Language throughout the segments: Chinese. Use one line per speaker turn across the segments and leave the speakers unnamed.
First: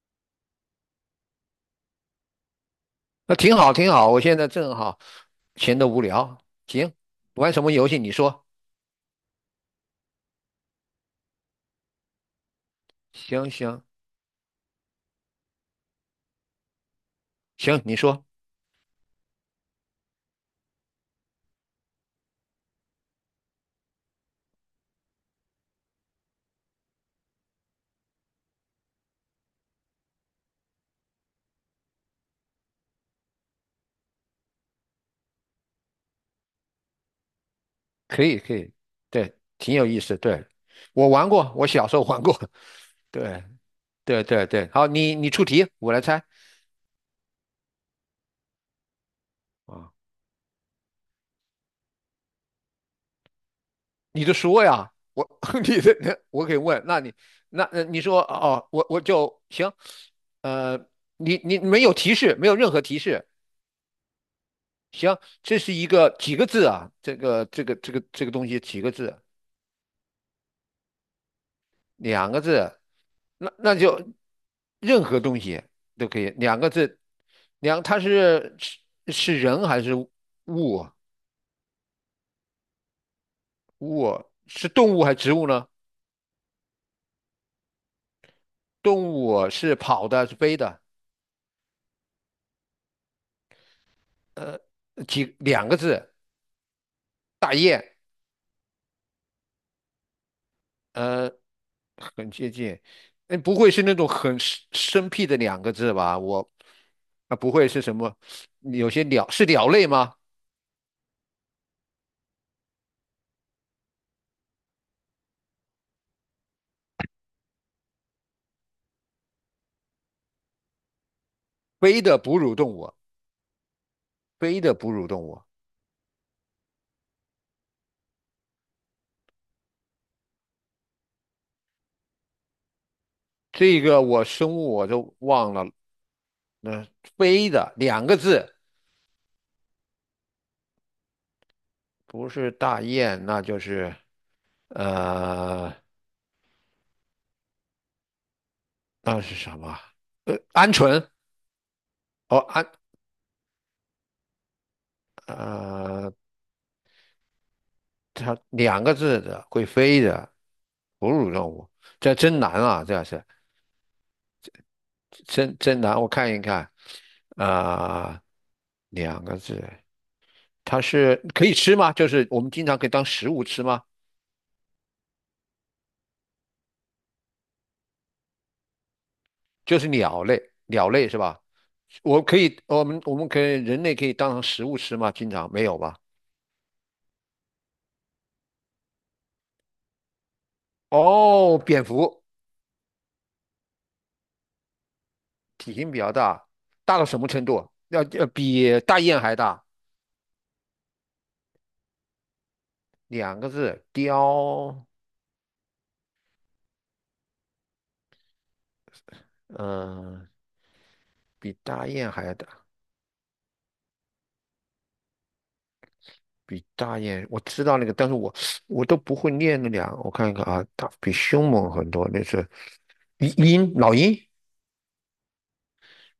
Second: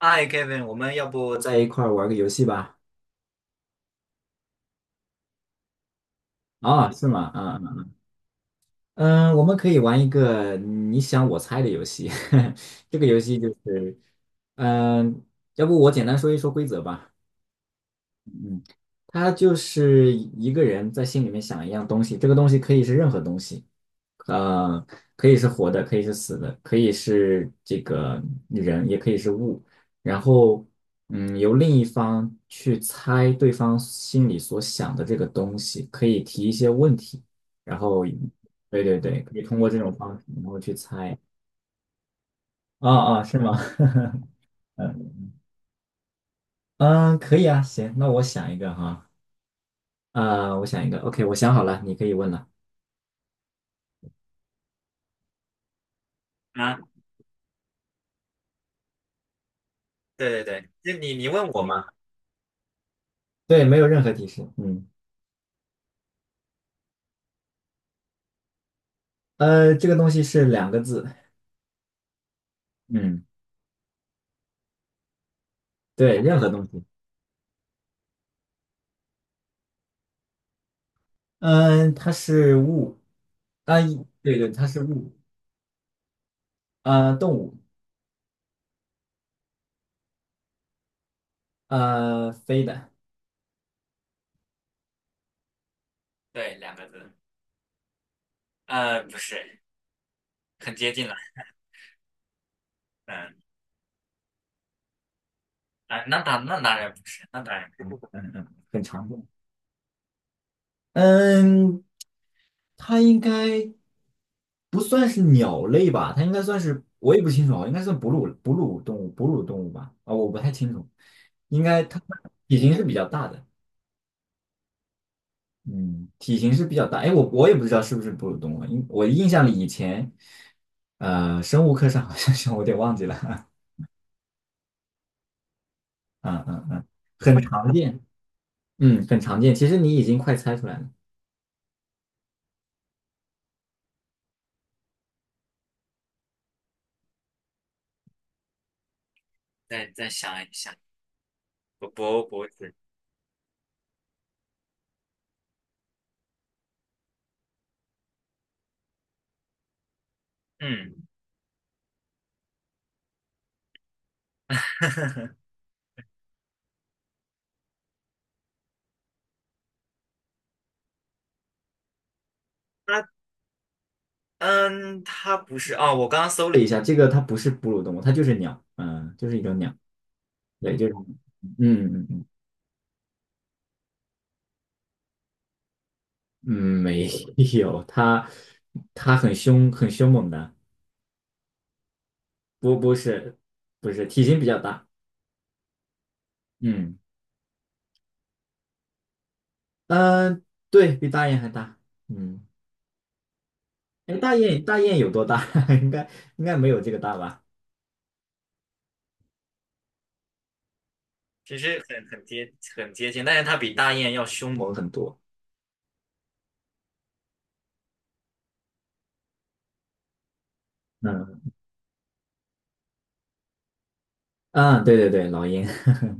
嗨，Kevin，我们要不在一块儿玩个游戏吧？
那挺好，挺好。我现在正好闲得无聊，
啊、
行，
是吗？
玩
啊、
什么游
嗯，
戏？你说，
嗯，我们可以玩一个你想我猜的游戏。这个游戏就
行行
是，嗯，要不我简单说一说规则吧？
行，你说，
嗯，他就是一个人在心里面想一样东西，这个东西可以是任何东西，呃，可以是活的，可以是死的，可以是这个人，也可以是物。然后，嗯，由另一方去猜对方心里所想的这个东西，可以提一些问题，然后，
可以，
对对对，
对，
可以通过
挺
这
有
种
意
方
思。
式，然
对，
后去
我
猜。
玩过，我小时候玩过。
啊 啊，是
对
吗？
对 对对，好，你出题，我来猜
嗯，可以啊，行，那我想一个哈，
啊。
啊，我想一个，OK，我想好了，你可以问了。
你就说呀，我 你的我可以
啊，
问，那你那你说哦，我就行。
对对
呃，
对，就你问我
没
嘛，
有提示，没有任何提示。
对，没有任何提示。嗯，
行，这是一个几个字啊？这个东西几个字？
这个东西是两个字。
两个字，
嗯，
那就任何东西都可
对，
以，
任何
两
东
个
西。
字，两，它是人还是物啊？
嗯、它是物。啊、
物啊
对对，它
是
是
动物还
物。
是植物呢？
呃，动物。
动物是跑的，是飞的，
呃，飞的。
呃，几两个字，
对，两个字，
大雁，
呃，不是，很接近了，
呃，很接近，
嗯，
嗯，不会是那种很生僻的两个字
啊，
吧？
那当
我
那当然不是，
啊，
那
不
当
会
然
是什
不是，
么？
嗯嗯，很
有些
常见。
鸟是鸟类吗？
嗯，它应该不算是鸟类吧？它应该算是，我也不清楚啊，应该算哺乳动物，哺乳动物吧？啊，我不太清楚，应该它
飞的哺乳
体
动
型是
物，
比较大的，
飞的哺乳动物。
嗯，体型是比较大。哎，我也不知道是不是哺乳动物啊，因我印象里以前，生物课上好像是，我有点忘记了，
这个我生物我都忘了，
嗯嗯嗯，
那、
很
飞
常
的
见，
两个字，
嗯，很常见。其实你已经快猜出来了，
不是大雁，那就是呃，那是什么？
再想一想，
鹌鹑
不不
哦，
不
鹌
是，
呃，它两个字的会飞的
嗯，
哺乳动物，这真难啊，这是 真难。我看一看，啊、两个字，它是可以吃吗？就是我们经常可以
它
当食物吃吗？
嗯，它不是啊，我刚刚搜了一下，这个它不是哺乳动物，它就是鸟，嗯，就是一种鸟，
就是鸟类，
对，就
鸟
是，
类是吧？
嗯嗯
我
嗯，
可以，我们可以人类可以当成食物吃吗？经常没有吧？
嗯没有，它它很凶，很凶猛的，
哦，蝙蝠
不不是不是，体型比较大，
体型比较大，
嗯
大到什么程度啊？要比大雁还大，
嗯，对比大雁还大，嗯，
两个字，
哎，大雁大
雕，
雁有多大？应该应该没有这个大吧？
嗯、比
其实
大
很
雁
很
还要大，
接很接近，但是它比大雁要凶猛很多，
比大雁，我知道那个，但是我都不会念那两，我看一看啊，大比凶
嗯
猛很多，那是鹰，鹰老鹰，
嗯，对对对，老鹰，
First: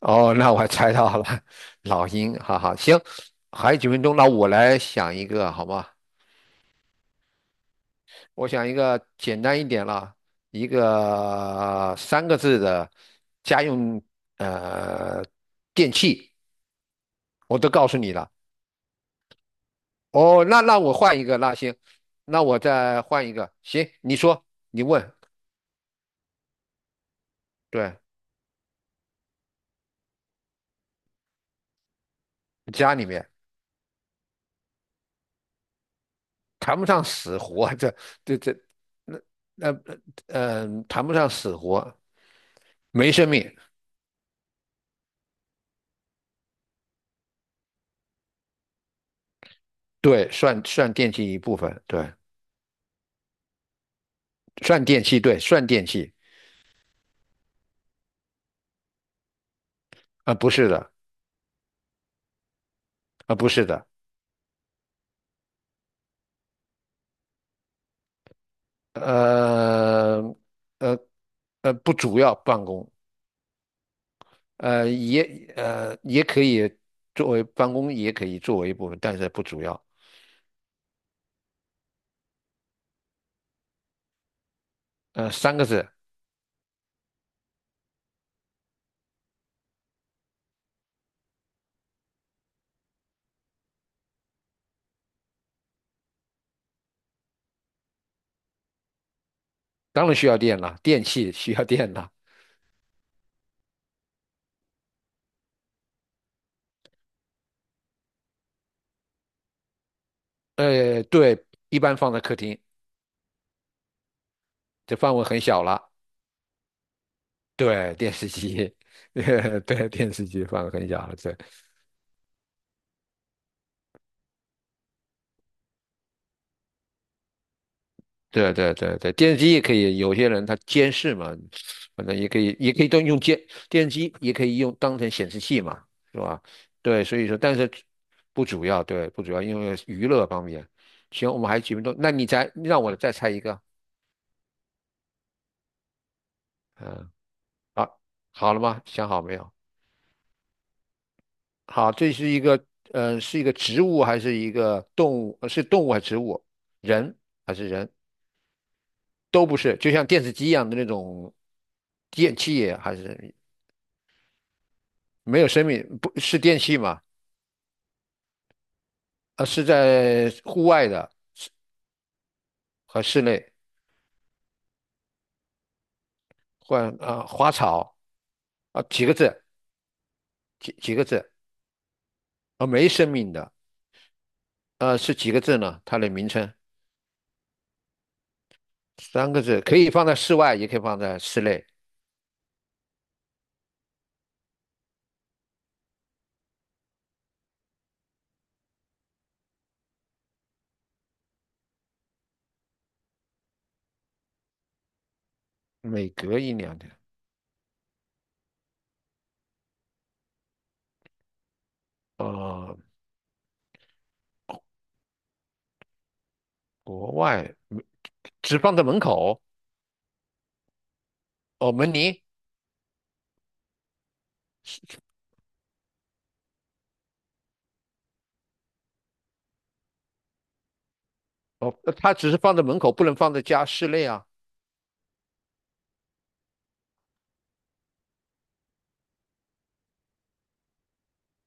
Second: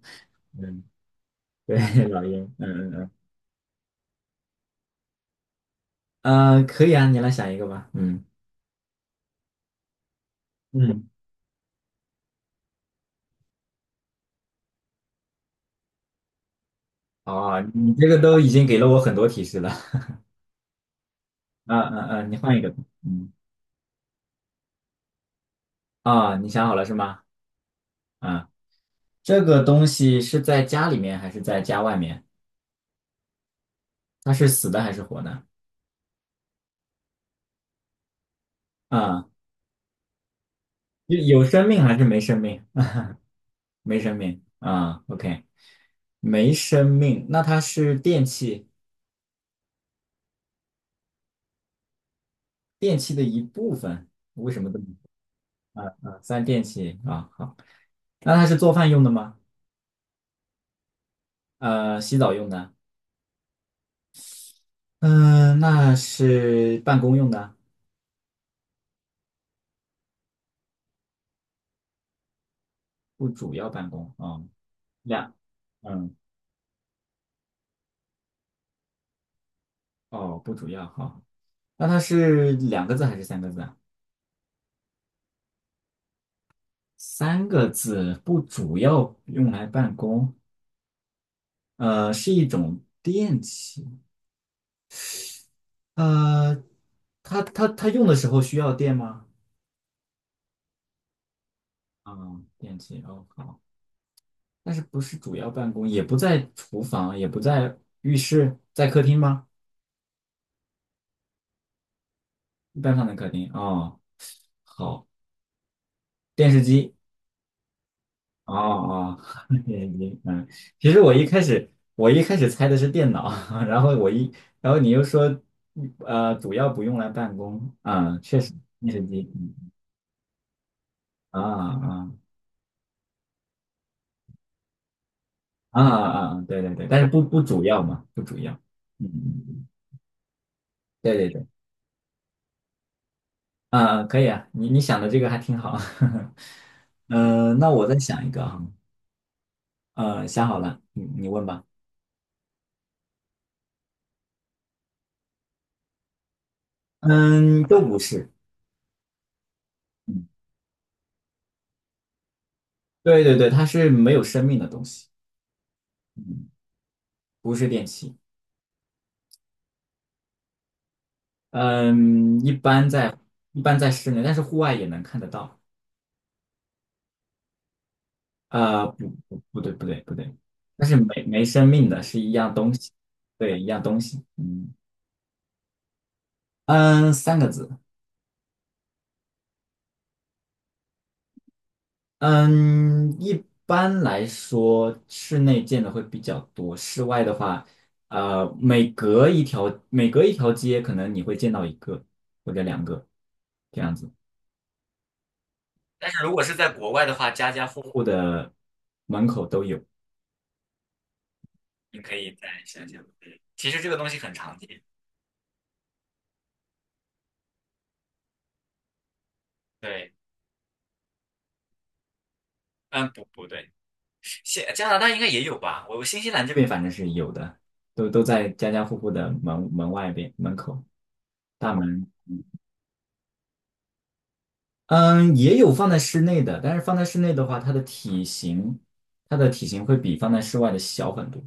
哦，那 我
嗯，
猜到了，
对
老
老
鹰，
鹰，
哈哈，
嗯嗯
行，
嗯。
还有几分钟，那我来想一个，好吗？
可以啊，你来想一个吧。嗯，
我想一个简单一点了，一
嗯，
个三个字的家用呃电器，我
哦，
都告
你
诉
这
你
个
了。
都已经给了我很多提示了。
哦，那我换一个，那行，
嗯嗯嗯，你
那
换
我
一个。
再换
嗯，
一个，行，你说，你问，
啊、你想好了是吗？
对，
啊，这个东西是在家里面还是在家外面？
家里面
它是死的还是活的？
谈不上死活，这，那
啊，
那谈不
有
上
有
死
生命
活，
还是没生命？
没生命，
没生命。啊，OK，没生命。那它是电器，
对，算电器一部分，对，
电器的一部分。为什么这么？
算电器，对，算
说？
电
啊
器，
啊，算电器啊，好。那它是做饭用的吗？
啊、不是的，
洗澡用的？
啊、不是的，
嗯，那是办公用的，
呃，呃，不主要办公，
不主要办公。啊，
也
两，嗯，
也可以作为办公，也可以作为一部分，但是不主要，
哦，不主要。好，那它是两个字还是三个字啊？
三个字，
三个字，不主要用来办公。是一种电器。呃，它用的时候需要电吗？
当然需要电了，电器需要电了，
嗯，电器。哦，好，但是不是主要办公，也不在厨房，也不在浴室，在客厅吗？
对，一般放在客厅，
一般放在客厅。哦，
这
好，
范围很小了，
电视机。
对，电视
哦
机，
哦，
对，电
眼
视机
嗯，
范围很
其实
小
我
了，
一
对，
开始我一开始猜的是电脑，然后我一然后你又说，主要不用来办公，啊，确实
对对
电
对
视
对，
机，
电视机也
嗯
可以，有些人他监视嘛，
啊
反正
啊
也可以，也可以都用监电视机，也可以用当成显示器
啊
嘛，是
啊，啊
吧？
对对对，但
对，
是
所
不
以说，
不
但
主
是
要嘛，不主
不
要，
主要，
嗯
对，不主要，
嗯
因
嗯
为娱乐方面。
对对
行，我
对，
们还有几分钟，那你再让我再猜一个，
啊啊可以啊，你想的这个还挺好，
嗯，
嗯、那我再
好，
想一个
好
啊，
了吗？想好没有？
想好了，你问吧，
好，这是一个，嗯，是一个植物还是一个动物？是动物还是植物？人还
嗯，
是
都
人？
不是，
都不是，就像电
嗯，
视机一样的那种电器，还
对
是？
对对，它是没有生命的东西，
没有生命，不是
嗯，
电器嘛？
不是电器。
是在户外的
嗯，
和室内，
一般在室内，但是户外也能看得到。
换啊花草啊几
不
个
不
字，
不对不对不对，但
几
是
个
没
字
没生命的是一样
啊
东
没
西，
生命的
对，一样东西。嗯
是几个字呢？它的名称
嗯，三个字。
三个字，可以放在室外，也可以放在室内。
嗯，一般来说室内见的会比较多，室外的话，每隔一条每隔一条街，可能你会见到一个或者两个这样子。
每
但是如
隔
果
一
是在
两天
国外的话，家家户户的门口都有。你可以再
啊，
想想。嗯其实这个东西很常见。
国外没只放在门口
对，
哦，门铃
嗯，不不对，新加拿大应该也有吧？我新西兰这边反正是有的，都都在家家户户的门外边门口大
哦，
门。
它只是放在门口，不能放在家室内啊。
嗯，也有放在室内的，但是放在室内的话，它的体型，它的体型会比放在室外的小很多。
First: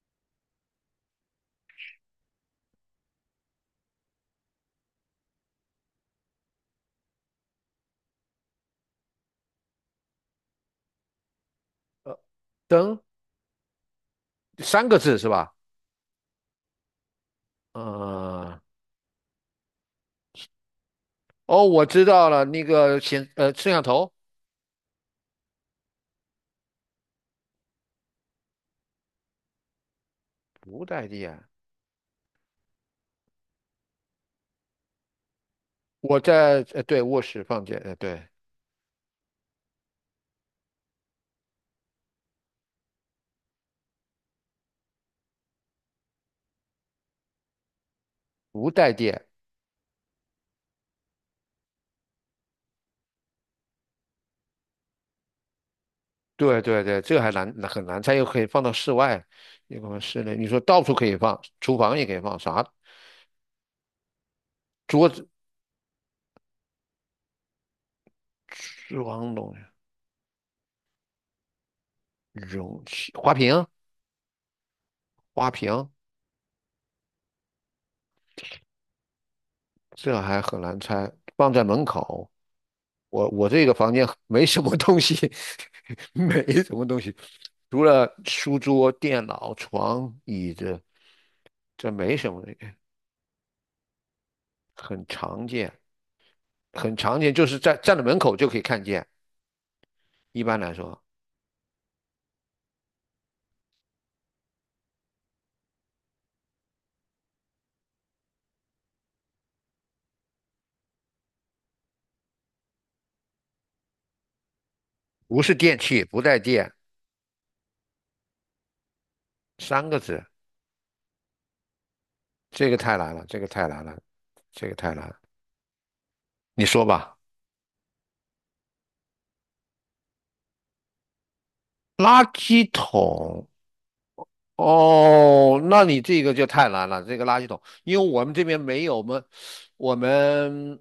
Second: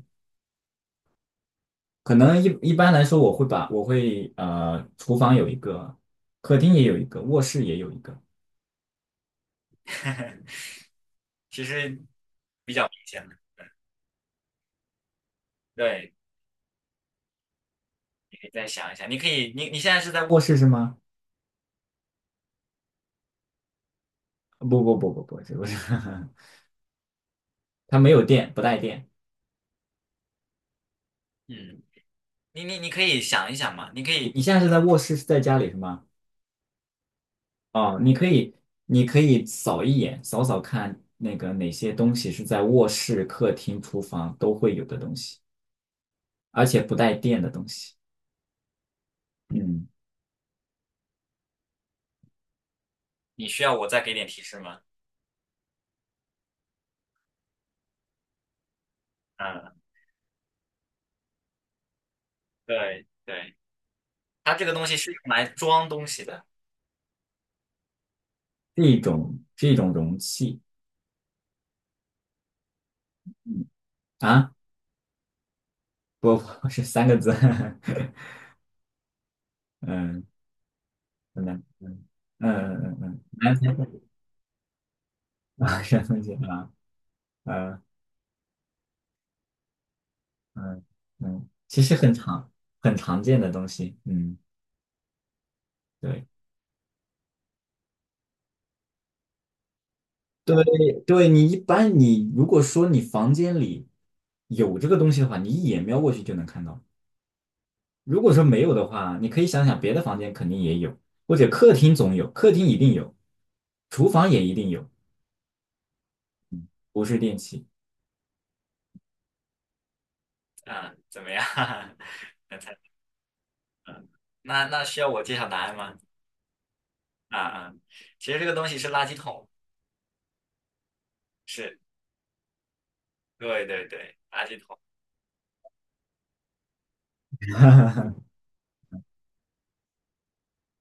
可能一般来说，我会厨房有一个，客厅也有一个，卧室也有一个。其实，
呃，灯三个字是吧？
对，可以
嗯、
再想一想。你可以，你现在是在卧室是吗？
哦，我知道了，那个显摄像头。
不不不不不，这不是，它没有电，不带电。
不带电，
嗯，你可以想一想嘛，你可以你现在是在卧室，是在家里是吗？
我在对卧室放电，
哦，你
对，
可以，你可以扫一眼，扫看那个哪些东西是在卧室、客厅、厨房都会有的东西，而且不带电的东西。
不带电，
嗯，你需要我再给点提示吗？
对对对，这个还难很难，它又可以放到室外，
嗯，
又可以放室内，你说到处可以放，厨房也可以放，啥
对对，它这个东西
桌
是用
子、
来装东西的，是一
厨房
种
东西、
是一种容器。
容器、花瓶、
嗯啊。
花瓶，
波波是三个字，
这
嗯，
还很难猜，
真
放
嗯
在门
嗯
口。
嗯嗯嗯，
我我
南
这个
方
房间 没什么东西，
啊，山 东鸡
没
啊，
什么东西，
嗯
除了书桌、电脑、床、椅子，
嗯嗯，其
这
实很
没什么，
常很常见的东西，嗯，
很常见。
对
很常见，就是在站在门口就可以看见。一般
对
来说，
对，你一般你如果说你房间里有这个东西的话，你一眼瞄过去就能看到。如果说没有的话，你可以想想别的房间肯定也有，或者客厅总有，客厅一定有，厨房也一定有，
不是电器，不带电，
不是电器。
三个字，
啊，怎么样？
这 个太难了，这个太难了，
那
这个
那
太
需要
难了。
我揭晓答案吗？
你说吧，
啊啊，其实这个东西是垃圾桶，是，
垃圾桶。
对对对，垃圾桶。
哦，那你这个就太难了，这个垃圾桶，因为 我们这边没有，我们我们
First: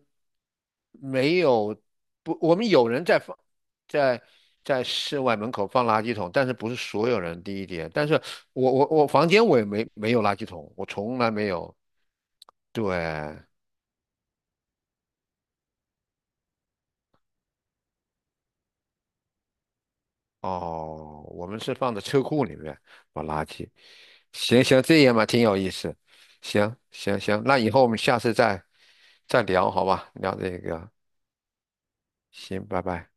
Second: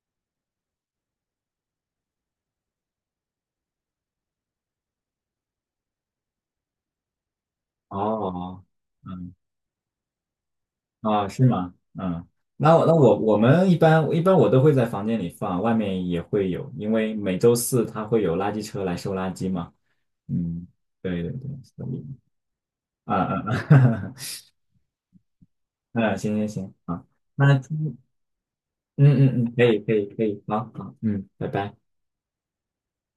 没有不，我们有人在放在在室外门口放垃圾桶，但是不是所有人，第一点，但是
哦，
我房
嗯，
间我也没有垃圾桶，我从
啊，
来
是
没
吗？
有，
嗯，那
对，
我我们一般一般我都会在房间里放，外面也会有，因为每周四它会有垃圾车来收垃圾嘛。嗯，
哦，
对对对，
我们是
所
放在
以
车库里面
啊
把
啊
垃圾。
啊，
行行，这样嘛，挺有意 思。
嗯，行行行，
行
好，
行行，
那
那以后我
今
们下次
嗯
再
嗯嗯，可
聊，
以
好
可以
吧？
可
聊
以，
这
好
个，
好，嗯，拜拜。
行，拜拜。